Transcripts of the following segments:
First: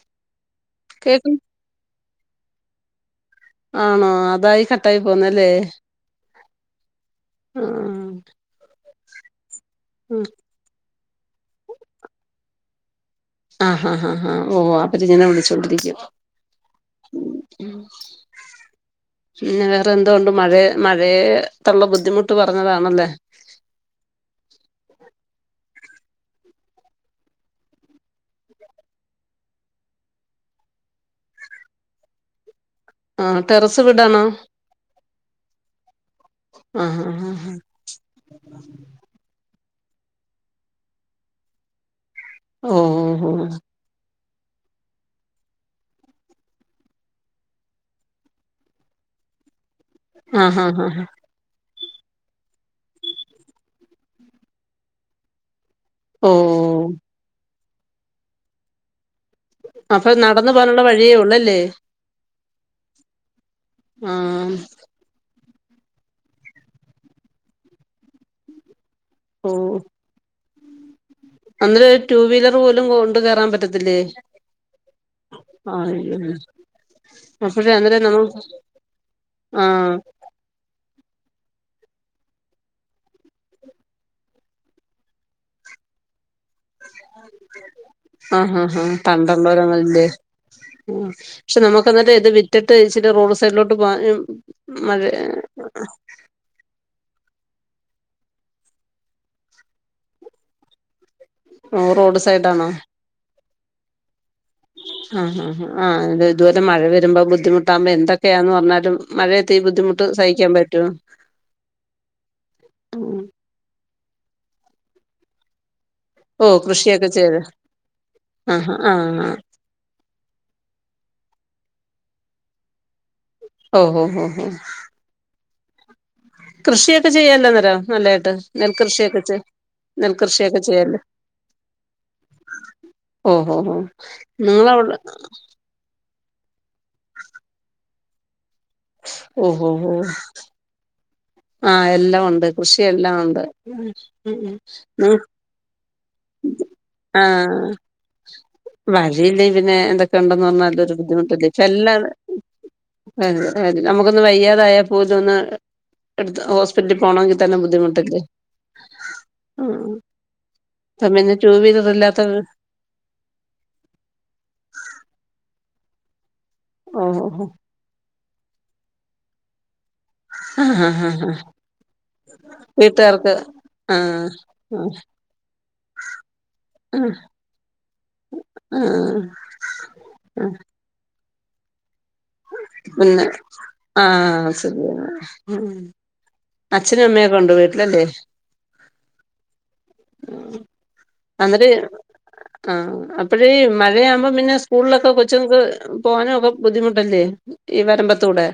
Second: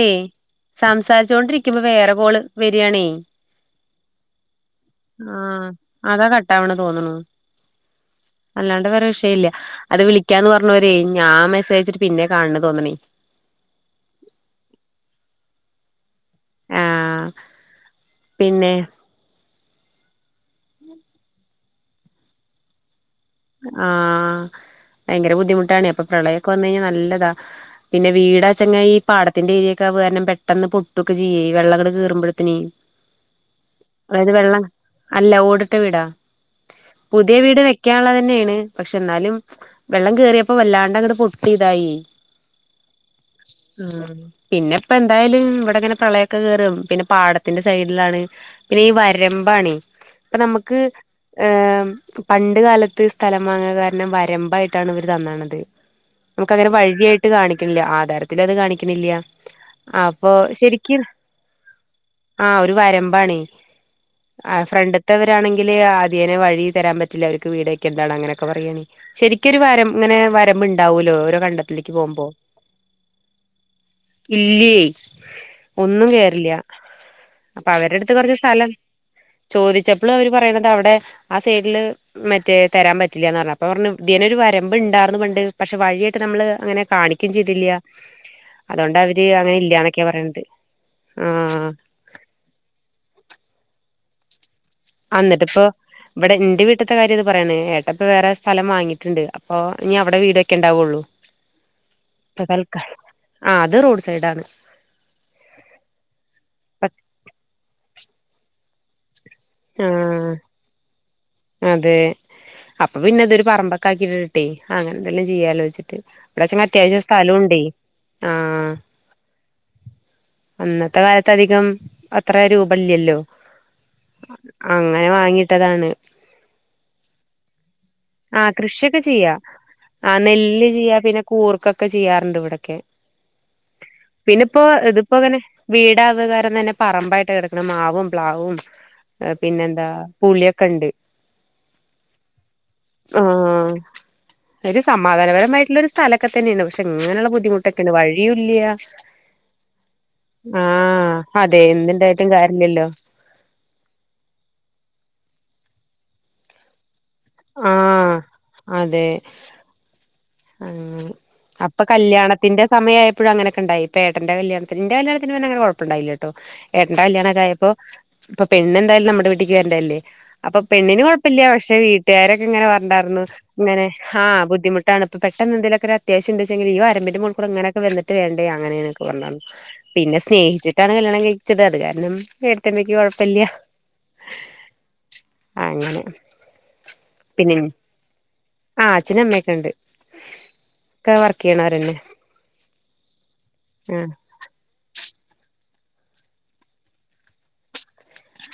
ഏയ് കേക്കും സംസാരിച്ചോണ്ടിരിക്കുമ്പോ വേറെ കോള് വെരിയാണേ ആണോ അതായി കട്ടായി പോന്നേ ല്ലേ ആഹ് അതാ കട്ടാവണ് തോന്നണു ആഹ് ആഹ് അല്ലാണ്ട് വേറെ വിഷയില്ല അത് ഉം വിളിക്കാന്ന് പറഞ്ഞ് ള്ളോരെ ഞാൻ മെസേജ് അയച്ചിട്ട് പിന്നെയാ കാണണെ തോന്നണെ ആഹ് ആഹ് ഓഹ് അവര് ഇങ്ങനെ വിളിച്ചോണ്ടിരിക്കും ആഹ് ഉം ഉം പിന്നെ പിന്നെ വേറെ എന്തോണ്ട് മഴയ മഴയെതൊള്ള ബുദ്ധിമുട്ട് പറഞ്ഞതാണല്ലേ ആഹ് ഭയങ്കര ബുദ്ധിമുട്ടാണെ അപ്പൊ പ്രളയൊക്കെ വന്ന് കഴിഞ്ഞാ നല്ല ഇതാ പിന്നെ വീടാച്ചെങ്ങാ ഈ പാടത്തിന്റെ ഏരിയൊക്കാവ കാരണം പെട്ടന്ന് പൊട്ടൊക്കെ ചെയ്യേ ഈ വെള്ളം ഇങ്ങട് കേറുമ്പഴ്ത്തിനെ ആഹ് ടെറസ് വീടാണോ അതായത് വെള്ളം അല്ല ഓടിട്ട വീടാ ആഹ് ആഹ് പുതിയ ആഹ് വീട് വെക്കാനുള്ളത് തന്നെയാണ് പക്ഷെ എന്നാലും വെള്ളം കേറിയപ്പോ വല്ലാണ്ട് അങ്ങട് പൊട്ടി ഇതായിയേ ഓ ഓ ആഹ് പിന്നെപ്പൊ എന്തായാലും ഇവിടെങ്ങനെ പ്രളയൊക്കെ കേറും പിന്നെ പാടത്തിന്റെ സൈഡിലാണ് പിന്നെ ഈ വരമ്പാണേ ഇപ്പ ആഹ് ഹാ നമ്മക്ക് ഹാ ഹാ ഈ പണ്ട് കാലത്ത് സ്ഥലം വാങ്ങിയകാരണം വരമ്പായിട്ടാണ് ഇവര് തന്നണെത് ഓ നമ്മക്ക് അങ്ങനെ വഴിയായിട്ട് യിട്ട് കാണിക്കണില്ല ആധാരത്തിൽ അത് കാണിക്കണില്ല അപ്പൊ നടന്നു പോകാനുള്ള വഴിയേ ഉള്ളൂ അല്ലേ ആഹ് ഒരു വരമ്പാണെ ആഹ് ഫ്രണ്ട് ത്തവരാണെങ്കില് അതിയേനെ വഴി തരാൻ പറ്റില്ല അവർക്ക് വീട് വെക്കേണ്ടതാണ് അങ്ങനെയൊക്കെ പറയാണെ ഓ ശെരിക്കൊരു വര ഇങ്ങനെ വരമ്പ്ണ്ടാവൂല്ലോ ഓരോ കണ്ടത്തിലേക്ക് അന്നേരം ടു പോകുമ്പോ വീലർ പോലും കൊണ്ട് കേറാൻ പറ്റത്തില്ലേ ഇല്ലേയ് ഒന്നും അയ്യോ കേറില്ല അപ്പൊ അപ്പഴേ അവര്ടെ അന്നേരം അടുത്ത് നമ്മ കൊറച്ച് സ്ഥലം ആഹ് ചോദിച്ചപ്പഴും അവര് പറയണത് അവിടെ ആ സൈഡില് മറ്റേ തരാൻ പറ്റില്ലാന്ന് പറഞ്ഞു അപ്പോ പറഞ്ഞു ഇതിയെനെയൊരു വരമ്പ് ഇണ്ടാർന്നു പണ്ട് പക്ഷെ വഴിയായിട്ട് നമ്മള് അങ്ങനെ കാണിക്കും ചെയ്തില്ല. ആഹ് ഹാ അതോണ്ട് അവര് അങ്ങനെ ഇല്ല ന്നൊക്കെ പറയണത്. ഓ പക്ഷെ, ആഹ് നമ്മുക്ക്ന്നട്ട് ഇത് വിറ്റിട്ട് ഇച്ചരി റോഡ് സൈഡിലോട്ട് പോകാനും. ആഹ്, ന്നിട്ട് പ്പൊ? ഇവിടെ ന്റെ വീട്ത്തെ കാര്യം ഇത് പറണത്. ഏട്ട പ്പൊ വേറെ സ്ഥലം വാങ്ങിയിട്ടുണ്ട്. അപ്പൊ, ഞ്ഞി അവിടെ വീട് വെക്കെണ്ടാവുള്ളു. ഓ റോഡ് ഇപ്പൊ സൈഡാണോ തൽക്കാലം. ആഹ്, ത് റോഡ് സൈഡാണ്. ആഹ്, ആഹ്, ആഹ് ഇതുവരെ മഴ വരുമ്പോ ബുദ്ധിമുട്ടാകുമ്പോ, എന്തൊക്കെയാന്ന് പറഞ്ഞാലും. മഴയത്ത് ഈ ബുദ്ധിമുട്ട് ആഹ് സഹിക്കാ- പറ്റൊ? അതെ, അപ്പൊ പിന്നെ തൊരു പറമ്പൊക്ക ആക്കിട്ടിട്ടേ. അങ്ങനെ ന്തെങ്കിലും ചെയ്യാലോച്ചിട്ട്. ഇവിട ഓ ചെങ്കി അത്യാവശ്യം കൃഷിയൊക്കെ സ്ഥലും ചെയ്ത് ണ്ടേയ്, ആഹ്... അന്നത്തെ കാലത്ത് അധികം അത്ര രൂപല്ലല്ലോ? ഓഹ്, ഓഹ്, ഓഹ് അങ്ങനെ വാങ്ങിട്ടതാണ്. കൃഷിയൊക്കെ ചെയ്യാല്ലന്നേരം. നല്ലായിട്ട് കൃഷിയൊക്കെ നെൽകൃഷിയൊക്കെ ചെയ്യാ ചെയ. ആഹ്, നെല്ല് ചെയ്യാ. പിന്നെ കൂർക്കൊക്ക ചെയ്യാറുണ്ട് വിടക്കെ. ഓഹ്, ഹോ, ഹോ നിങ്ങളവിട വീടാവകാരം തന്നെ പറമ്പായിട്ട് കിടക്കണം മാവും, പ്ലാവും ഓഹ് ഓഹ് പിന്നെന്താ, ഓഹ് പുളിഒക്ക ണ്ട്. ആഹ്, എല്ലാം ഉണ്ട്. കൃഷിയെല്ലാം. ഉണ്ട് ഇതേ മായിട്ടുളരു സ്ഥലൊക്കെ തന്നെയാണ്. പക്ഷെ ഇങ്ങനെയുള്ള ബുദ്ധിമുട്ടൊക്കെയാണ്, വഴിയുംല്യ. വഴിയില്ലെങ്കിൽ പിന്നെ, എന്തൊക്കെ ണ്ടന്ന് പറഞ്ഞാലും ഒരു ആഹ് ബുദ്ധിമുട്ട ല്ലേ? അതെ ചെല്ല എന്തുണ്ടായിട്ടും കാര്യല്ലല്ലോ അതെ, അതെ, നമുക്കൊന്ന് വയ്യാതായാ പോലും, ഒന്ന് എടുത്ത് ഹോസ്- പിറ്റലിൽ പോണങ്കി തന്നെ ആഹ് ബുദ്ധിമുട്ടല്ലേ? അതെ പ്പൊ, പിന്നെ, ടു വീലർ ഇല്ലാത്ത വീ എന്റെ സമയാഴപ്പോ അങ്ങനെയൊക്ക ണ്ടായി. ഇപ്പൊ ഏട്ടന്റെ കല്യാണത്തിന് ന്റെ കല്യാണത്തിന് പിന്നെ അങ്ങനെ കൊഴപ്പണ്ടായില്ല. ട്ടോ? ഏട്ടന്റെ ഓ കല്യാണം ഒക്കെ ഓ ആയപ്പോ, ഇപ്പൊ പെണ്ണ് ന്തായാലും നമ്മുടെ വീട്ടിക്ക് വരണ്ടതല്ലേ? അപ്പൊ ആ ആ പെണ്ണിന് ആ ആ കൊഴപ്പല്ല. പക്ഷെ വീട്ടുകാരൊക്കെ ഇങ്ങനെ പറഞ്ഞിണ്ടായിരുന്നു. വീട്ടുകാർക്ക് ഇങ്ങനെ ആ ആഹ് ആ ബുദ്ധിമുട്ട്. ട്ടാണ് പ്പൊ പെട്ടന്ന് ന്തെങ്കിലൊക്കെ അത്യാവശ്യം ണ്ട്ച്ചെങ്കിൽ ഈ ആ വരമ്പിന്റെ മോൾക്കൂടെ ങ്ങനൊക്കെ വന്നിട്ട് വേണ്ടേ? ആ അങ്ങനെയാണ് ന്നൊക്കെ പറഞ്ഞക്കാണ്ട് പിന്നെ ആ സ്നേഹിച്ചിട്ടാണ് കല്യാണം കഴിച്ചത്. അത് കാരണം ഏട്ത്തിയമ്മക്ക് പിന്നെ കൊഴപ്പല്യ, ആ ശരിയാണ് ഉം അങ്ങനെ അച്ഛനും അമ്മയൊക്കെ ഉണ്ട് പിന്നെ, വീട്ടിലല്ലേ ആഹ്, അച്ഛനും അമ്മക്കെണ്ട്. അന്നിട്ട്, ആഹ്, അപ്പഴേ ആഹ് മഴയാവുമ്പോ പിന്നെ, സ് സ്കൂളിലൊക്കെ കൊച്ചുങ്ങക്ക് പോകാനും ഒക്കെ ബുദ്ധിമുട്ടല്ലേ. ഈ വരമ്പത്തൂടെ.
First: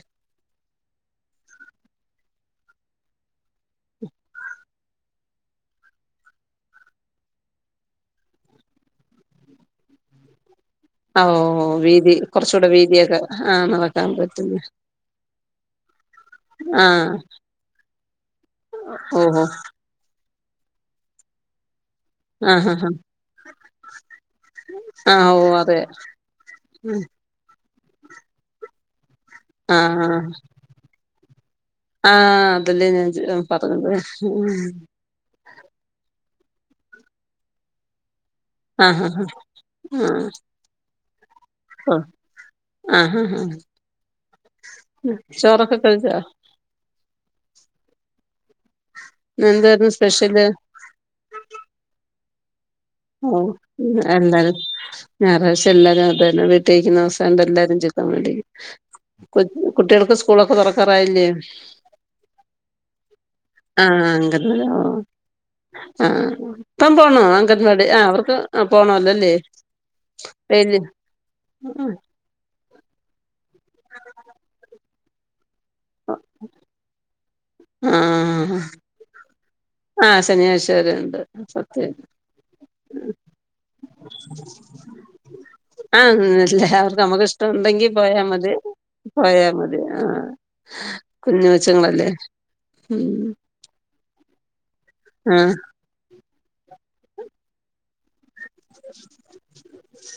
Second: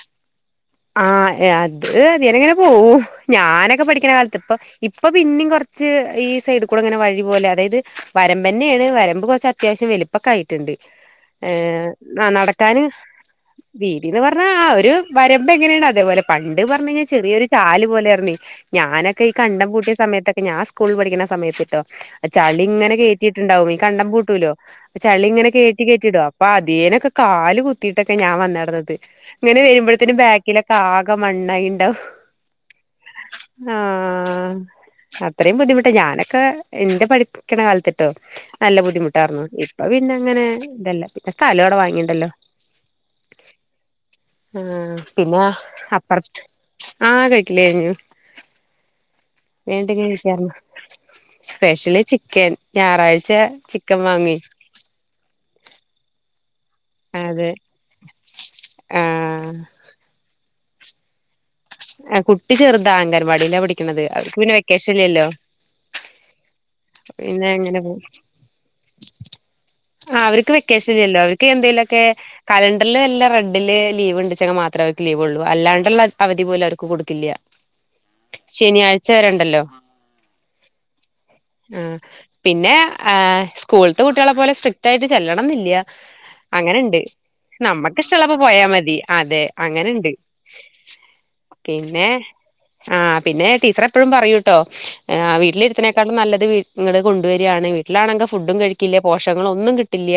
ആഹ്, അത് അങ്ങനെ ങ്ങനെ പോകും. ഞാനൊക്കെ പഠിക്കണ കാലത്ത്, ഇപ്പൊ. ഇപ്പൊ പിന്നിം കുറച്ച് ഈ സൈഡ കൂടെ ഇങ്ങനെ വഴി പോലെ അതായത്. വരമ്പ ന്നെയാണ് വരമ്പ് കുറച്ച് അത്യാവശ്യം വെലിപ്പക്ക ആയിട്ടുണ്ട്. ഓ ഏ വീതി ന കുറച്ചൂടെ നടക്കാന് വീതിയൊക്കെ ആ വീട് നടക്കാൻ ന്ന് പറഞ്ഞാ പറ്റുന്ന ആഹ്. ഒരു വരുമ്പ ങ്ങനെയാണ്, അതേപോലെ പണ്ട് ആ പറഞ് കഴിഞ്ഞാ, ചെറിയൊരു ചാല് പോലെ യാർന്ന്. ഞാനൊക്കെ ഈ ഓഹോ കണ്ട കൂട്ടിയ സമയത്തൊക്കെ, ഞാ സ്കൂളി ൽ പഠിക്കുന്ന സമയത്ത്ട്ടോ? ചളി ആഹ് ആഹ് ഇങ്ങനെ കേട്ടിട്ടുണ്ടാവും. ഈ കണ്ടം പൂട്ടൂലോ? അപ്പ ആ ചളി ഓ ഇങ്ങനെ അതെ കേട്ടി, കേട്ടി ടും. അപ്പൊ അതേനൊക്കെ കാല് കുത്തിയിട്ടൊക്കെ ഞാൻ വന്നിടന്നത്. ഇങ്ങനെ ആ വരുമ്പോഴ ത്തിന് ബാക്കിലൊക്കെ ആകെ- മണ്ണായിണ്ടാവും. ആ അതല്ലേ ഞാൻ ചോ- പറഞ്ഞത് ആഹ് അത്രയും ബുദ്ധിമുട്ടാ. ഞാനൊക്കെ എന്റെ പഠിക്കണ കാലത്തിട്ടോ? നല്ല ആഹ് ബുദ്ധിമുട്ടായിർന്നു. ഇപ്പ പിന്ന ആഹ് ങ്ങനെ ഇതല്ല. പിന്നെ സ്ഥലം വിടെ ആ വാങ്ങിണ്ടല്ലോ. ആഹ്, ഹ, ഹ, ഹ ആഹ്, പിന്നെ, കഴിച്ചോ അപ്പറത്ത് ആഹ് കട്ടില്ല കയിഞ്. എന്തായിരുന്നു വണ്ടെങ്ക സ്പെഷ്യല് [unintelligible] സ്പെഷ്യലി ചിക്കൻ ഞായറാഴ്ച ചിക്കൻ വാങ്ങി ഞായറാഴശ്യം എല്ലാരും അതന്നെ വീട്ടിൽ കഴിക്കുന്നദിവസം അതെ എല്ലാരും ചീക്കൻ വേണ്ടി കൊ ആഹ് കുട്ടികൾക്ക് സ്കൂളൊക്കെ തുറക്കാറായില്ലേ? ആഹ്, കുട്ടി ചെറുതാ അംഗൻവാടില്ലാ ആ പടിക്ന്നത് അവർക്ക് പിന്നെ അംഗൻവാടി ഓ വെക്കേഷൻ ഇല്ല ല്ലോ? ആ ഇപ്പം പോണോ അങ്കൻവാടി, ആഹാ അവർക്ക് പോണല്ലോല്ലേ? ആഹാ അവർക്ക് വെക്കേഷൻ ഇല്ലല്ലോ? അവർക്ക് ആ എന്തേലുമൊക്കെ- കലണ്ടറിൽല്ല റെഡില് ലീവ്- ഉണ്ടിച്ചെങ്കിൽ മാത്രമ അവർക്ക് ലീവ് ഉള്ളൂ, അല്ലാണ്ട്- ള്ള അവധി പോലും അവർക്ക് കൊടുക്കില്ല, ആഹ് ശനിയാഴ്ച വരെണ്ടല്ലോ. ആഹ് ശനിയാഴ്ച വരെ ഉണ്ട് സത്യം ആഹാ പിന്നെ ആഹാ സ്കൂളത്തെ കുട്ടികളെ പോലെ സ്ട- ട്ടായിട്ട് ചെല്ലണം എന്നില്ല. ആഹ് അങ്ങനെണ്ട് എല്ലാവർക്കും നമുക്ക് ഇഷ്ടമുണ്ടെങ്കി നമ്മുക്ക്ഷ്ടമുള്ളപ്പോ പോയാ മതി. അതെ പോയാ മതി അങ്ങനെണ്ട്, ആഹ് കുഞ്ഞു പിന്നെ കൊച്ചുങ്ങളല്ലേ ആഹാ ഉം പിന്നെ, ടീച്ചർ എപ്പോഴും പറയൂ കേട്ടോ, ആഹ് വീട്ടിലിരുന്ന് - നല്ലത് കൊണ്ടുവരികയാണ്, വീട്ടിലാണങ്കിൽ ഫുഡും കഴിക്കില്ല പോഷങ്ങളും- ഒന്നും കിട്ടില്ല,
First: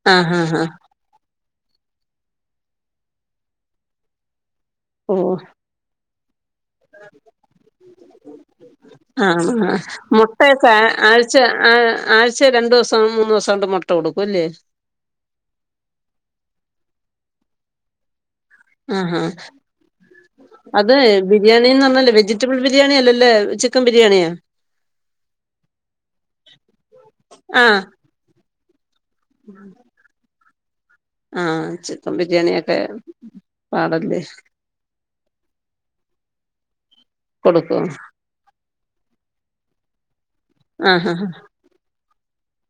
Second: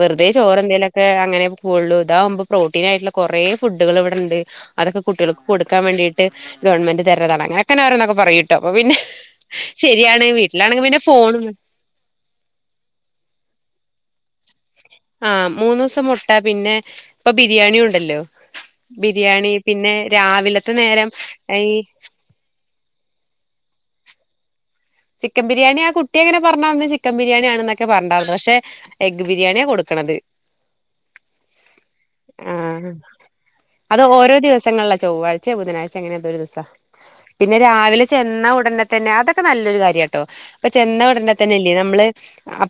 വെറുതെ ആഹ് ആഹ് ആഹ് ചോറെന്തേല- അങ്ങനെ പോള്ളൂ, ഇതാകുമ്പോ പ്രോട്ടീൻ ആയിട്ടുള്ള കുറേ- ഫുഡുകൾ ഇവിടെണ്ട് അതൊക്കെ, ഓഹ് കുട്ടികൾക്ക് കൊടു ാൻ വേണ്ടീയിട്ട് ഗവൺമെന്റ് തരടാണ്ങ്ങനെങ്ങനെ- അവരൊക്കെ പറയും കേട്ടോ അപ്പ പിന്നെ, ആഹ് ആഹ് ശരിയാണ് വീട്ടിലാണെങ്കിൽ പിന്നെ പോണ- പക്ഷേ രണ്ട് ദിവസം, മൂന്ന് ദിവസ കൊണ്ട് മുട്ട കൊടുക്കുംല്ലേ? ആഹ മൂന്നു ദിവസം മുട്ട പിന്നെ ഇപ്പൊ ബിരിയാണിയ ഉണ്ടല്ലോ. ആഹ് ആഹ് ബിരിയാണി പിന്നെ രാവിലത്തെ നേരം ഈ- റ്റബിൾ ബിരിണിയല്ലേ, ചിക്കൻ ബിരിയാണിയാ. ചിക്കൻ ബിരിയാണി ആ കുട്ടി അങ്ങനെ പറഞ്ഞന്ന ചിക്കൻ- ബിരിയാണി ആണ് ആഹ് എന്നൊക്കെ പറഞ്ഞണ്ടായിരുന്നു. പക്ഷെ, എഗ് ബിരിയാണിയാ കൊടുക്കണത്. ആഹ ചിക്കൻ ബിരിയാണിയൊക്കെ പാടല്ലേ. ദിവസങ്ങള ചൊവ്വാഴ്ച, ബുധനാഴ്ച അങ്ങനെന്ത ഒരു ദിവസം. പിന്നെ കൊടുക്കും രാവിലെ- ചെന്ന ഉടനെ തന്നെ അതൊക്കെ- നല്ലൊരു കാര്യം കേട്ടോ, അപ്പോ ചെന്ന ആഹ് ഉടനെ തന്നെ- നമ്മ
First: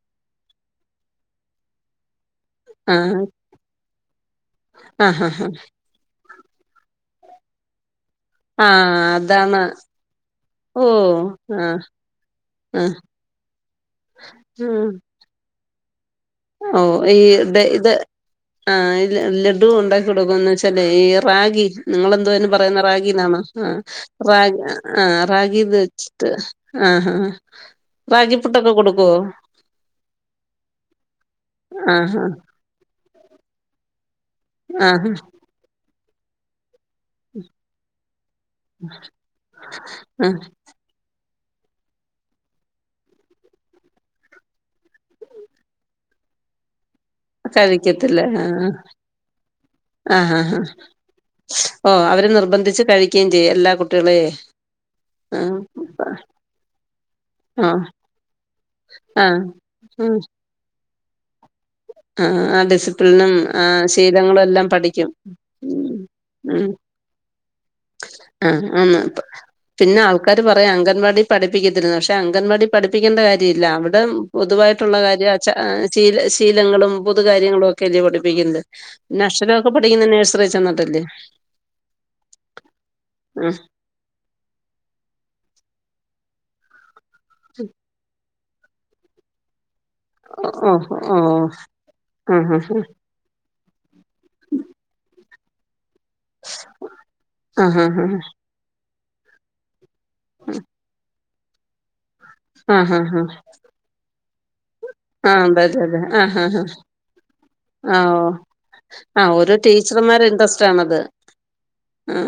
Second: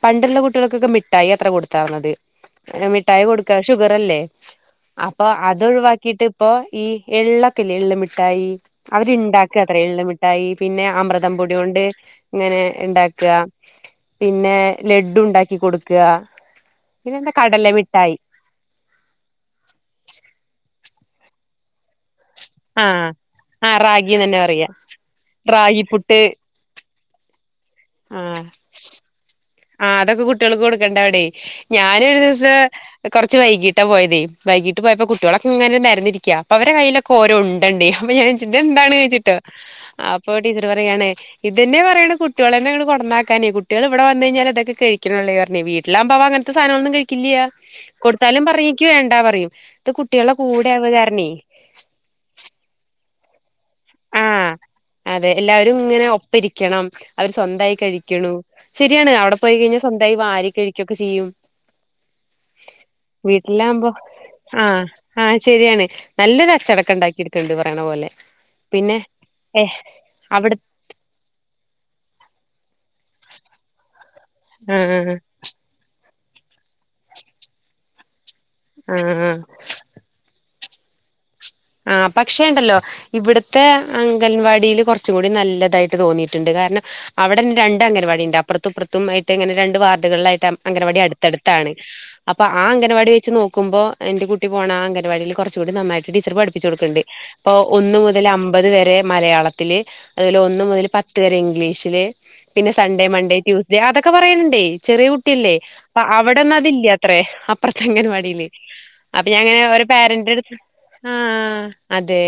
പണ്ടുള്ള കുട്ടികൾക്കൊക്കെ, മിഠായി അത്ര കൊടുത്ത ആഹ് ആഹ് മിഠായി. ഷുഗർല്ലേ ആഹ് അപ്പൊ ആഹ് ആഹ് അത്ഒഴിവാക്കിട്ട് ഇപ്പ ഈ എള്ളക്കല്ല എിട്ട- മിട്ടായി ആഹ് അവര്ണ്ടാക്കുക അതാണ് അത്രേ, എള്ളൂ മിഠായി ഓ പിന്നെ, അമൃതം പൊടി ആഹ് കൊണ്ട്- അങ്ങനെ ആഹ് ഉണ്ടാക്കുക പിന്നെ ലഡു ഉണ്ടാക്കി കൊടുക്ക. പിന്നെന്താ കടല മിട്ടായി. ആഹ ലഡു ഉണ്ടാക്കി കൊടുക്കുംന്ന്, വെച്ചല് ഈ റാഗി. നിങ്ങളെന്തോ പറയുന്ന ആഹ് റാഗിന്നാണോ ആഹാ, ആഹ് റാഗിന്നന്നെ റാഗ പറയാ ആഹാ റാഗിന്ന് റാഗിപ്പുട്ട് വെച്ചിട്ട്, ആഹാ ആഹാ രാഗിപ്പുട്ടൊക്കെ കൊടുക്കുവോ. ആഹ അതൊക്കെ കുട്ടികൾക്ക് കൊടുക്കണ്ട അവിടെ ഞാനൻ ഒരു, ആഹ് ദിവസം കൊറച്ച് വൈകീട്ടാ പോയതേ. വൈകീട്ട് പോയപ്പോ- ആഹ് കുട്ടികളൊക്കെ ഇങ്ങനെ തരുന്നിരിക്കുക. അപ്പ അവടെ കയ്യിലൊക്കെ ഓരോ ഉണ്ടണ്ട്, ഞാൻ എന്താണ് ചോച്ചിട്ട് അപ്പ. ആഹ് പറേ ഇത്തന്നെ പറയാണ് കുട്ടികള തന്നെ ഈ കൊറന്നാക്കാനേ, കുട്ടികൾ ഇവിടെ- മുന്നേ ഞാൻ അതൊക്കെ കഴിക്ക്ണാല്ലേ, പറഞ്ഞെ വീട്ട്ലാവ്മ്പോ അങ്ങൻത്തൊസാനങ്ങളൊന്നും- കഴി- ക്കി കഴിക്കത്തില്ല കൊട്ത്താലും ആഹ് പറയും, ക്കി വേണ്ടാ പറയും ഇത് ആഹ് കുട്ട്യാളെ- ആഹ് കൂടെയാവണ കാരണെ. ഓ അവര് നിർബന്ധിച്ച് കഴിക്കേ, ചെയ്യും എല്ലാ കുട്ടികളെ, ആഹ് അതെ എല്ലാവരുംങ്ങനെ ഒപ്പരിക്കണം അവർ സ്വന്തായി ആഹ് കഴിക്കണം. ശെര്യാണ്, അവ്ടെ ആഹ് പോയി കഴിഞ്ഞാൽ ഉം സ്വന്തായി വാരി- കഴിക്കൊക്കെ ചെയ്യും. അ ആ ഡിസിപ്ലിനും, ആ ശീലങ്ങളും എല്ലാം പഠിക്കും. ശെരിയാണ് ഉം നല്ലൊരു അച്ചടക്കം ണ്ടാക്കിട്ണ്ട് പറിണ പോലെ. ആഹാ പിന്നെ ആഹാ ഏഹ് പിന്നെ ആൾക്കാര് അവിടെ പറയാ അംഗൻവാടി- പഠിപ്പിക്കത്തില്ല പക്ഷെ അംഗൻവാടി പഠിപ്പിക്കേണ്ട കാര്യയില്ല, അവ്ടെ പൊതുവായിട്ടുള്ള ആഹ് കാര്യം- ച്ച ശീല ശീലങ്ങളും പൊതു- കാര്യങ്ങളും ഒക്കെ അല്ലേ, പഠിപ്പിക്കുന്നുണ്ട് ആഹ് പിന്നെ ആഹ് അക്ഷരൊക്കെ. ഫ്രീ ന്ന് നഴ്സറി ചെന്ന്ട്ട്ല്ലേ. ആഹ് പക്ഷേണ്ടല്ലോ ആ ഇവ്ട്ത്തെ, അംഗൻവാടീൽ കൊർച്ചും കൂടി- നല്ലതായിട്ട് തോന്നിട്ട്ണ്ട് കാരണം, അവ്ടെന്നെ രണ്ട് അംഗൻവാടിണ്ട- അപ്പർത്തും, ഇപ്പർത്തും മായിട്ട്ങ്ങനെ രണ്ട് വാർ- ഡ് കൾലായിട്ട് ഓ അങ്കൻവാടി ഓ അടുത്തടുത്താണ് ആ അപ്പോ, ഹാ ആഹാ ഹാ അങ്കൻവാടി വെച്ച് നോ- ക്കുമ്പോ എന്റെ കുട്ടി പോണ ആഹാ അങ്കൻവാടിൽ കൊർച്ചുകൂടി- നായിട്ട് ടീച്ചർ പ- പ്പിചൊട്ക്കെണ്ടി ഇപ്പൊ ആ ഹാ ഒന്നു ഹാ മുതൽ അമ്പത് വരെ മലയാളത്തില് അതില് ഒന്ന് മുതൽ പത്ത് ത്ത് വരെ ഇംഗ്ലീഷില് പിന്നെ ആ ഹാ സൺഡേ ഹാ മൺഡേ ട്യൂസ്ഡേ അതൊക്കെ പറയണ്ണ്ടെ ചെറിയ ആ കുട്ടിയല്ലേ അതെ അതെ അതെ അപ്പൊ ആ ഹാ ഹാ അവടന്നതില്ലാത്രെ അപ്പർത്തെ ആ ഓ അംഗൻവാടില് ആ അപ്പൊ ഓരോ ഞാൻങ്ങനെ ഒരോ ടീച്ചർമാരെ പോരന്റട്ത്ത് ഇൻട്രസ്റ്റ് ആണത് ആഹ് ആ അതെ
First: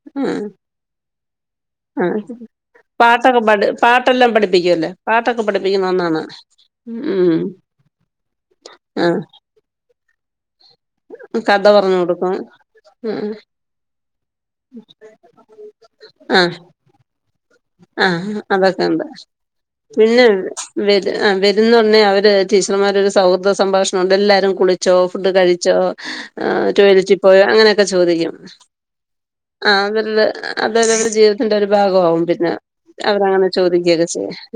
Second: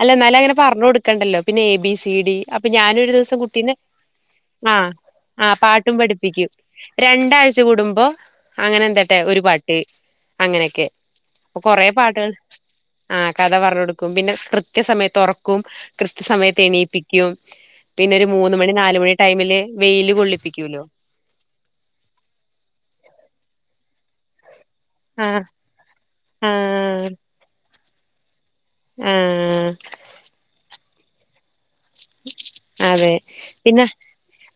അല്ല ആ ന്നാലും അങ്ങനെ പറഞൊട് ക്കണ്ടല്ലോ പിന്നെ എ ബി ആ സി ഡി അപ്പൊ ഞാനൊരു ദിവസം പാട്ടൊക്കെ പഠി കുട്ടിന്റെ പാട്ടെല്ലാം ആഹ് പഠിപ്പിക്കുവല്ലേ പാട്ടൊക്കെ ആന് പഠിപ്പിക്കുന്ന പാട്ടും ഒന്നാണ് പഠിപ്പിക്കും ഉം രണ്ടാഴ്ച കൂടുമ്പോ അങ്ങനെ എന്തട്ടെ ഒരു പാട്ട് ട്ട് അങ്ങനെക്കെ ഉം കഥ പറഞൊട്ക്കും ഉം ആഹ് ഉം കഥ പറഞ്ഞു കൊടുക്കും പിന്നെ ആഹ് കേപിക്കും ആഹ് അതൊക്കെണ്ട് വെയില് പിന്നെ കൊള്ളിപ്പിക്കൂല്ലോ അന് വരുന്നൊട്ണേ അവര് ടീച്ചർമാരൊരു സൗഹൃദ സംഭാഷണം ഉണ്ട് എല്ലാരും കുളി ച്ചോ ഫുഡ് ആഹ് കഴിച്ചോ ആഹ് ടോയ്ലറ്റി പോയോ അങ്ങനെക്കെ ചോദിക്കും ആഹ് അതല്ല അതല്ലാവരെ ജീവിതത്തിന്റെ ഒരു ഭാഗമാവും പി അതെ പിന്നെ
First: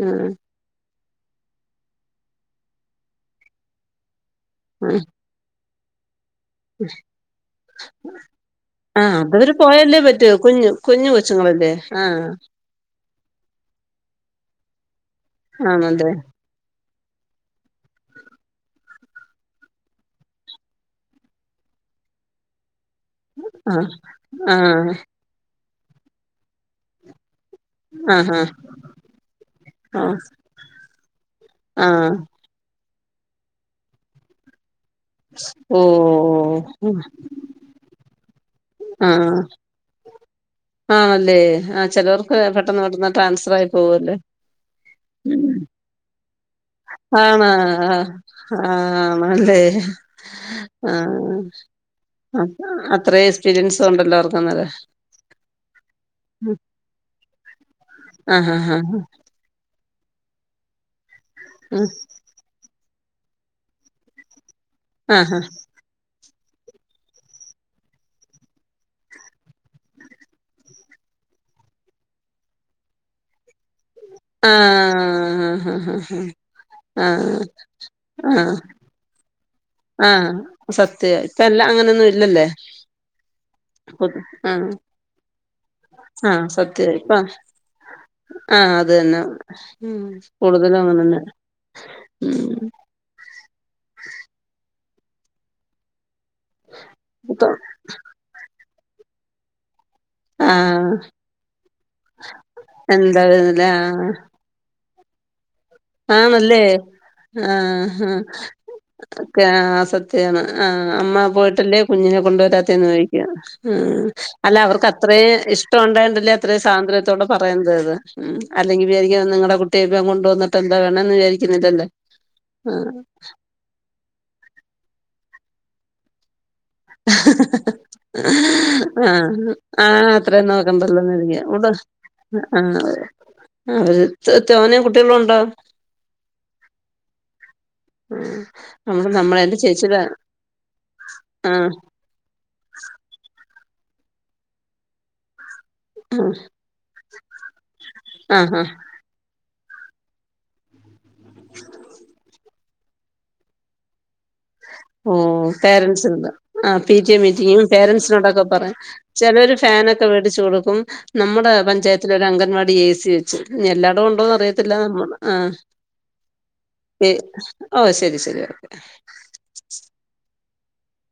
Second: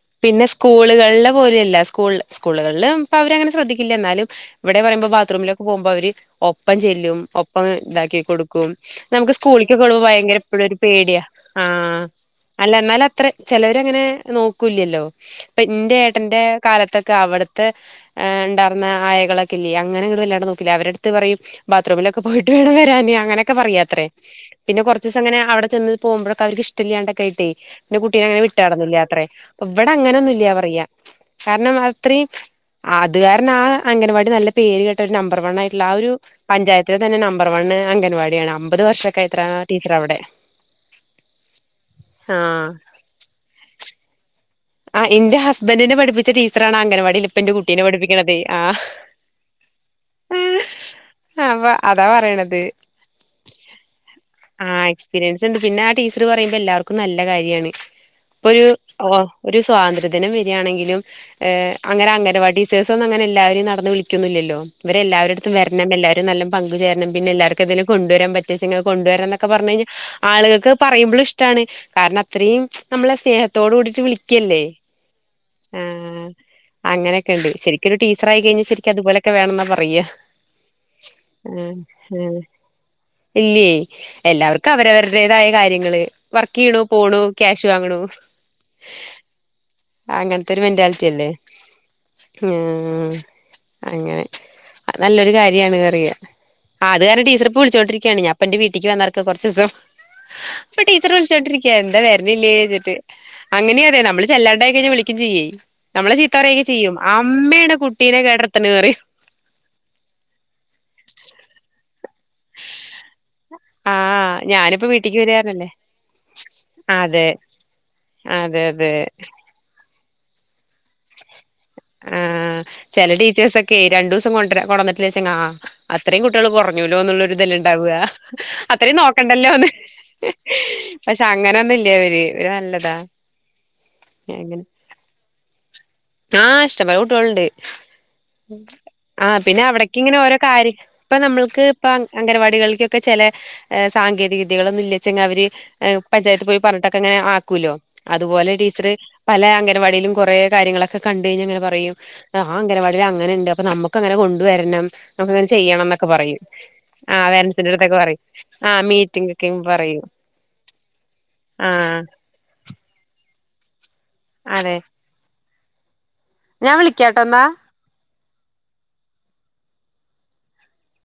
ആഹ് പിന്നെ സ്കൂള്കൾലെ പോലെയല്ല സ്കൂൾ സ്കൂള്കൾല് ഇപ്പ അവരങ്ങനെ ശ്രദ്ധിക്കില്ല ന്നാലും ഇവടെ ആഹ് പറിമ്പോ ബാത്റൂമിലൊക്കെ പോകുമ്പോ അവര് ഒപ്പം ചെല്ലും ഒപ്പം ഇതാക്കി കൊടുക്കും ആഹ് നമുക്ക് അതവര് സ്കൂളിക്കൊക്കെ പോയല്ലേ വിടുമ്പോ പറ്റൂ ഭയങ്കര ഇപ്പഴും കുഞ്ഞു ഒരു കുഞ്ഞു പേടിയാ കൊച്ചുങ്ങളല്ലേ ആഹ് അല്ല ഇന്നാല ത്ര ചെലോരങ്ങനെ നോക്കൂല്ലല്ലോ ഇപ്പ ഇന്റെ ആണല്ലേ ഏട്ടന്റെ കാലത്തൊക്കെ അവടത്തെ ണ്ടാർന്ന അയകളൊക്കില്ലേ അങ്ങനങ്ങട്ട് വല്ലാണ്ട് നോക്കില്ല അവരട്ത്ത് പറയും ബാത്റൂമിലൊക്കെ പോയിട്ട് വേണം വരാന് അങ്ങനെക്കെ ആഹ് പറയാത്രേ പിന്നെ ആഹ് കൊർച്ച്സ് പ്പങ്ങനെ അവടെ ചെന്ന് പോവുമ്പോയൊക്കെ അവർക്ക് ഇഷ്ട ല്ലാണ്ടൊക്കായിട്ടേ എന്റെ കുട്ടീനെ ആഹ് അങ്ങനെ വിട്ടാറൊന്നില്ലാത്രേ ഒ ഇവടെ ആഹ് അങ്ങനൊന്നുംല്യാ പറയാ കാരണം ആഹ് അത്ര അത് കാരണം ആഹ് അംഗൻവാടി നല്ല പേര് കേട്ട ഒരു നമ്പർ വൺ ആയിട്ട്ള്ള ആഹ് ഒരു ഓഹ് പഞ്ചായത്തിലെ തന്നെ നമ്പർ വണ്ണ് അംഗൻവാടിയാണ് അമ്പത് വർഷൊക്കായിത്ര ആഹ് ടീച്ചർ അവടെ ആണല്ലേ ആഹ് ചേലോർക്ക് ആഹ് പെട്ടന്ന് പെട്ടെന്ന് ട്രാൻസ്ഫർ ആയി പോക്ണ്ട് ആഹ് ഇന്റെ ഹസ്ബന്റിനെ പഠിപ്പിച്ച ടീ ആന്നോ ആഹ് ആ ആഹ് ആണ്ല്ലേ ആഹ് അപ്പൊ അതാ അ പറയണത് അത്ര എക്സ്പീരിയൻസ് ഉണ്ടല്ലോ അവർക്ക് അന്നേരം ആഹ് എക്സ്പീരിയൻസ്ണ്ട് പിന്നെ ആഹ് ടീച്ചർ പറയുമ്പോ എല്ലാവർക്കും നല്ല കാര്യാണ് ഇപ്പൊ ആഹ് ഒരു ആഹ് ഒ ഒരു സ്വാതന്ത്ര്യദിനം വെരാണെങ്കിലും ഏ അങ്ങനെ അംഗനവാടി ചേസൊന്നും അങ്ങനെ എല്ലാവരും നടന്ന് വിളിക്യോന്നുല്ലല്ലോ ആഹ് ഇവരെല്ലാവരട്ത്തും വര പിണം എല്ലാരും നല്ല പഗ് ചേരണം പിന്നെ എല്ലർക്കും അതി കൊണ്ടുവരാ പറ്റചങ്കിൽ അഹ് കൊണ്ടു വര് [unintelligible] ക്കെ പറഞ്ഞ് കഴിഞ്ഞാൽ ആളുകൾക്ക് പറയുമ്പോഴും ഇഷ്ടമാണ് കാരണം അത്രയും നമ്മളെ സ്നേഹ ത്തോട് കൂടിട്ട് വിളിക്കല്ലേ ആഹ് അങ്ങനൊക്കെ ആഹ് ഇണ്ട് ശരിക്കരു ടീച്ചറായി ആഹ് കിഞ്ഞാ ശരിക് അത് പോലെ വേണെന്ന പറഞ്ഞ പ്രിയ ആഹ് സത്യ ഇപ്പ എല്ലാം അഹ് അങ്ങനൊന്നും അഹ് ഇല്ലല്ലേ ഇല്ലെ ആഹ് എല്ലാവർക്കും അവരവരുടേതായ കാര്യങ്ങള് ആഹ് വർക്കെയ്യ്ണു സത്യ ഇപ്പ പോണു ക്യാഷ് വാങ്ങ്ണു ആഹ് അത് തന്നെ ഉം അങ്ങൻത്തൊരു കൂടുതലും മെന്റാലിറ്റി അങ്ങനെന്നെ അല്ലേ ആഹ് ഉം അങ്ങനെ അത് നല്ലൊരു കാര്യാണ് റിയ ആഹ് അത് കാരണം ടീച്ചറ് ഇപ്പം ഇപ്പൊ വിളിച്കോണ്ടിരിണ് ഞാപ്പന്റെ വീട്ടിക്ക് വന്നാർക്ക കൊർചീസം പ്പ ആഹ് ടിച്ചറ് വിളിച്ചോണ്ടിരിക്ക എന്താ വരുണില്ലേ ച്ചിട്ട് എന്താ അങ്ങനെയറിയ ആഹ് നമ്മള് ചെല്ലാണ്ടായി കഴിഞ്ഞ വിളിക്കും ചെയ്യേ നമ്മളെ ചീത്താ ആണല്ലേ പറയൊക്കെ ചെയ്യും അമ്മേ ണ് ആഹ് കുട്ടീനെ ആഹ് കേട്ടർത്ത്ണ് പറയും ഒക്കെ അ സത്യാണ് ആന് അമ്മ പോയിട്ടല്ലേ കുഞ്ഞിനെ കൊണ്ട് വരാത്തെന്ന് ചൊയി ഉം ആഹ് അല്ല ഞാനിപ്പോ അവർക്ക് വീട്ടിക്ക് അത്രയും വരാറല്ലേ ഇഷ്ടം ഉണ്ടായിണ്ടില്ലേ അത്രയും സ്വാതന്ത്ര്യത്തോടെ അതെ പറയുന്നത് അത് ഉം അതെ അല്ലെങ്കി വിചാരി അതെ നിങ്ങടെ കുട്ടി [unintelligible] ബം കൊണ്ടുവന്നിട്ട് എന്താ വേണംന്ന് വിചാരിക്കുന്നതല്ലേ ആഹ് ക്കെ രണ്ടു ദിവസം കൊണ്ട ര കൊണ്ടട്ടില്ലച്ചങ്കി ആഹ് അത്രേയും കുട്ടികൾ കുറഞ്ഞൂല്ലോന്നുള്ളരു ഇതല്ലെ ണ്ടാവഅത്രയും നോക്കണ്ടല്ലോന്ന് അത്ര നോക്കാൻണ്ടല്ലെന്ന് പക്ഷെ കാർതി യ ഉട അങ്ങനൊന്നും ഇല്ല ഇവര് ഇവര് ആ നല്ലതാ ആ അവര് തേ അങ്ങനെ തോനെ കുട്ടികളുണ്ടോ ആഹ് ഇഷ്ടം പോലെ കുട്ടികൾ ഇണ്ടേ ആഹ് നമ്മള് ആ നമ്മളെ എന്റെ പിന്നെ അവിടക് ചേച്ചിടെ ഇങ്ങനെ ഓരോ കാര്യ ഇപ്പ നമ്മൾക്ക് ആഹ് ഇപ്പ അംഗനവാടികൾക്കൊക്കെ ചില സാങ്കേതിക വിദ്യകളൊന്നും ഇല്ലച്ചെങ്കൽ അവര് ഹെ പഞ്ചായത്ത് പോയി പറഞ്ഞിട്ടൊക്കെ അങ്ങനെ ആക്കൂല്ലോ ആഹ് അതുപോലെ ആഹ് ടീച്ചർ പല അംഗനവാടിയിലും കൊറേ കാര്യങ്ങളൊക്ക ക്കെ കണ്ടായിന്നാൽ ങ്ങന പറയും ആ അനവാടിൽ അങ്ങന ഉണ്ട് അപ്പൊ നമ്മുങ്ങനെ കൊ വരണം ഓ നമ്മക്കങ്ങനെ ചെയ്യണംന്നെക്കെ പേരൻറ്സിന് പറയും പി ടി എ ആ മീറ്റിങ്ങും വസിന്റെടുക്കെ പറയും പേരൻറ്സിനോടൊക്കെ ആ പറയും മി ചിലര് ഫാനൊക്കെ മേടിച്ചു കൊടുക്കും നമ്മുടെ ആഹ് പഞ്ചായത്തില ഒരു അംഗൻവാടി എ സി വ ച്ചു എല്ലാടും ഇണ്ടോന്ന് അറിയത്തില്ല അതെ നമ്മള് ആ ഞാൻ പെ വിളിക്കാട്ടോ എന്നാ ഓഹ് ശരി ശരി ഓക്കെ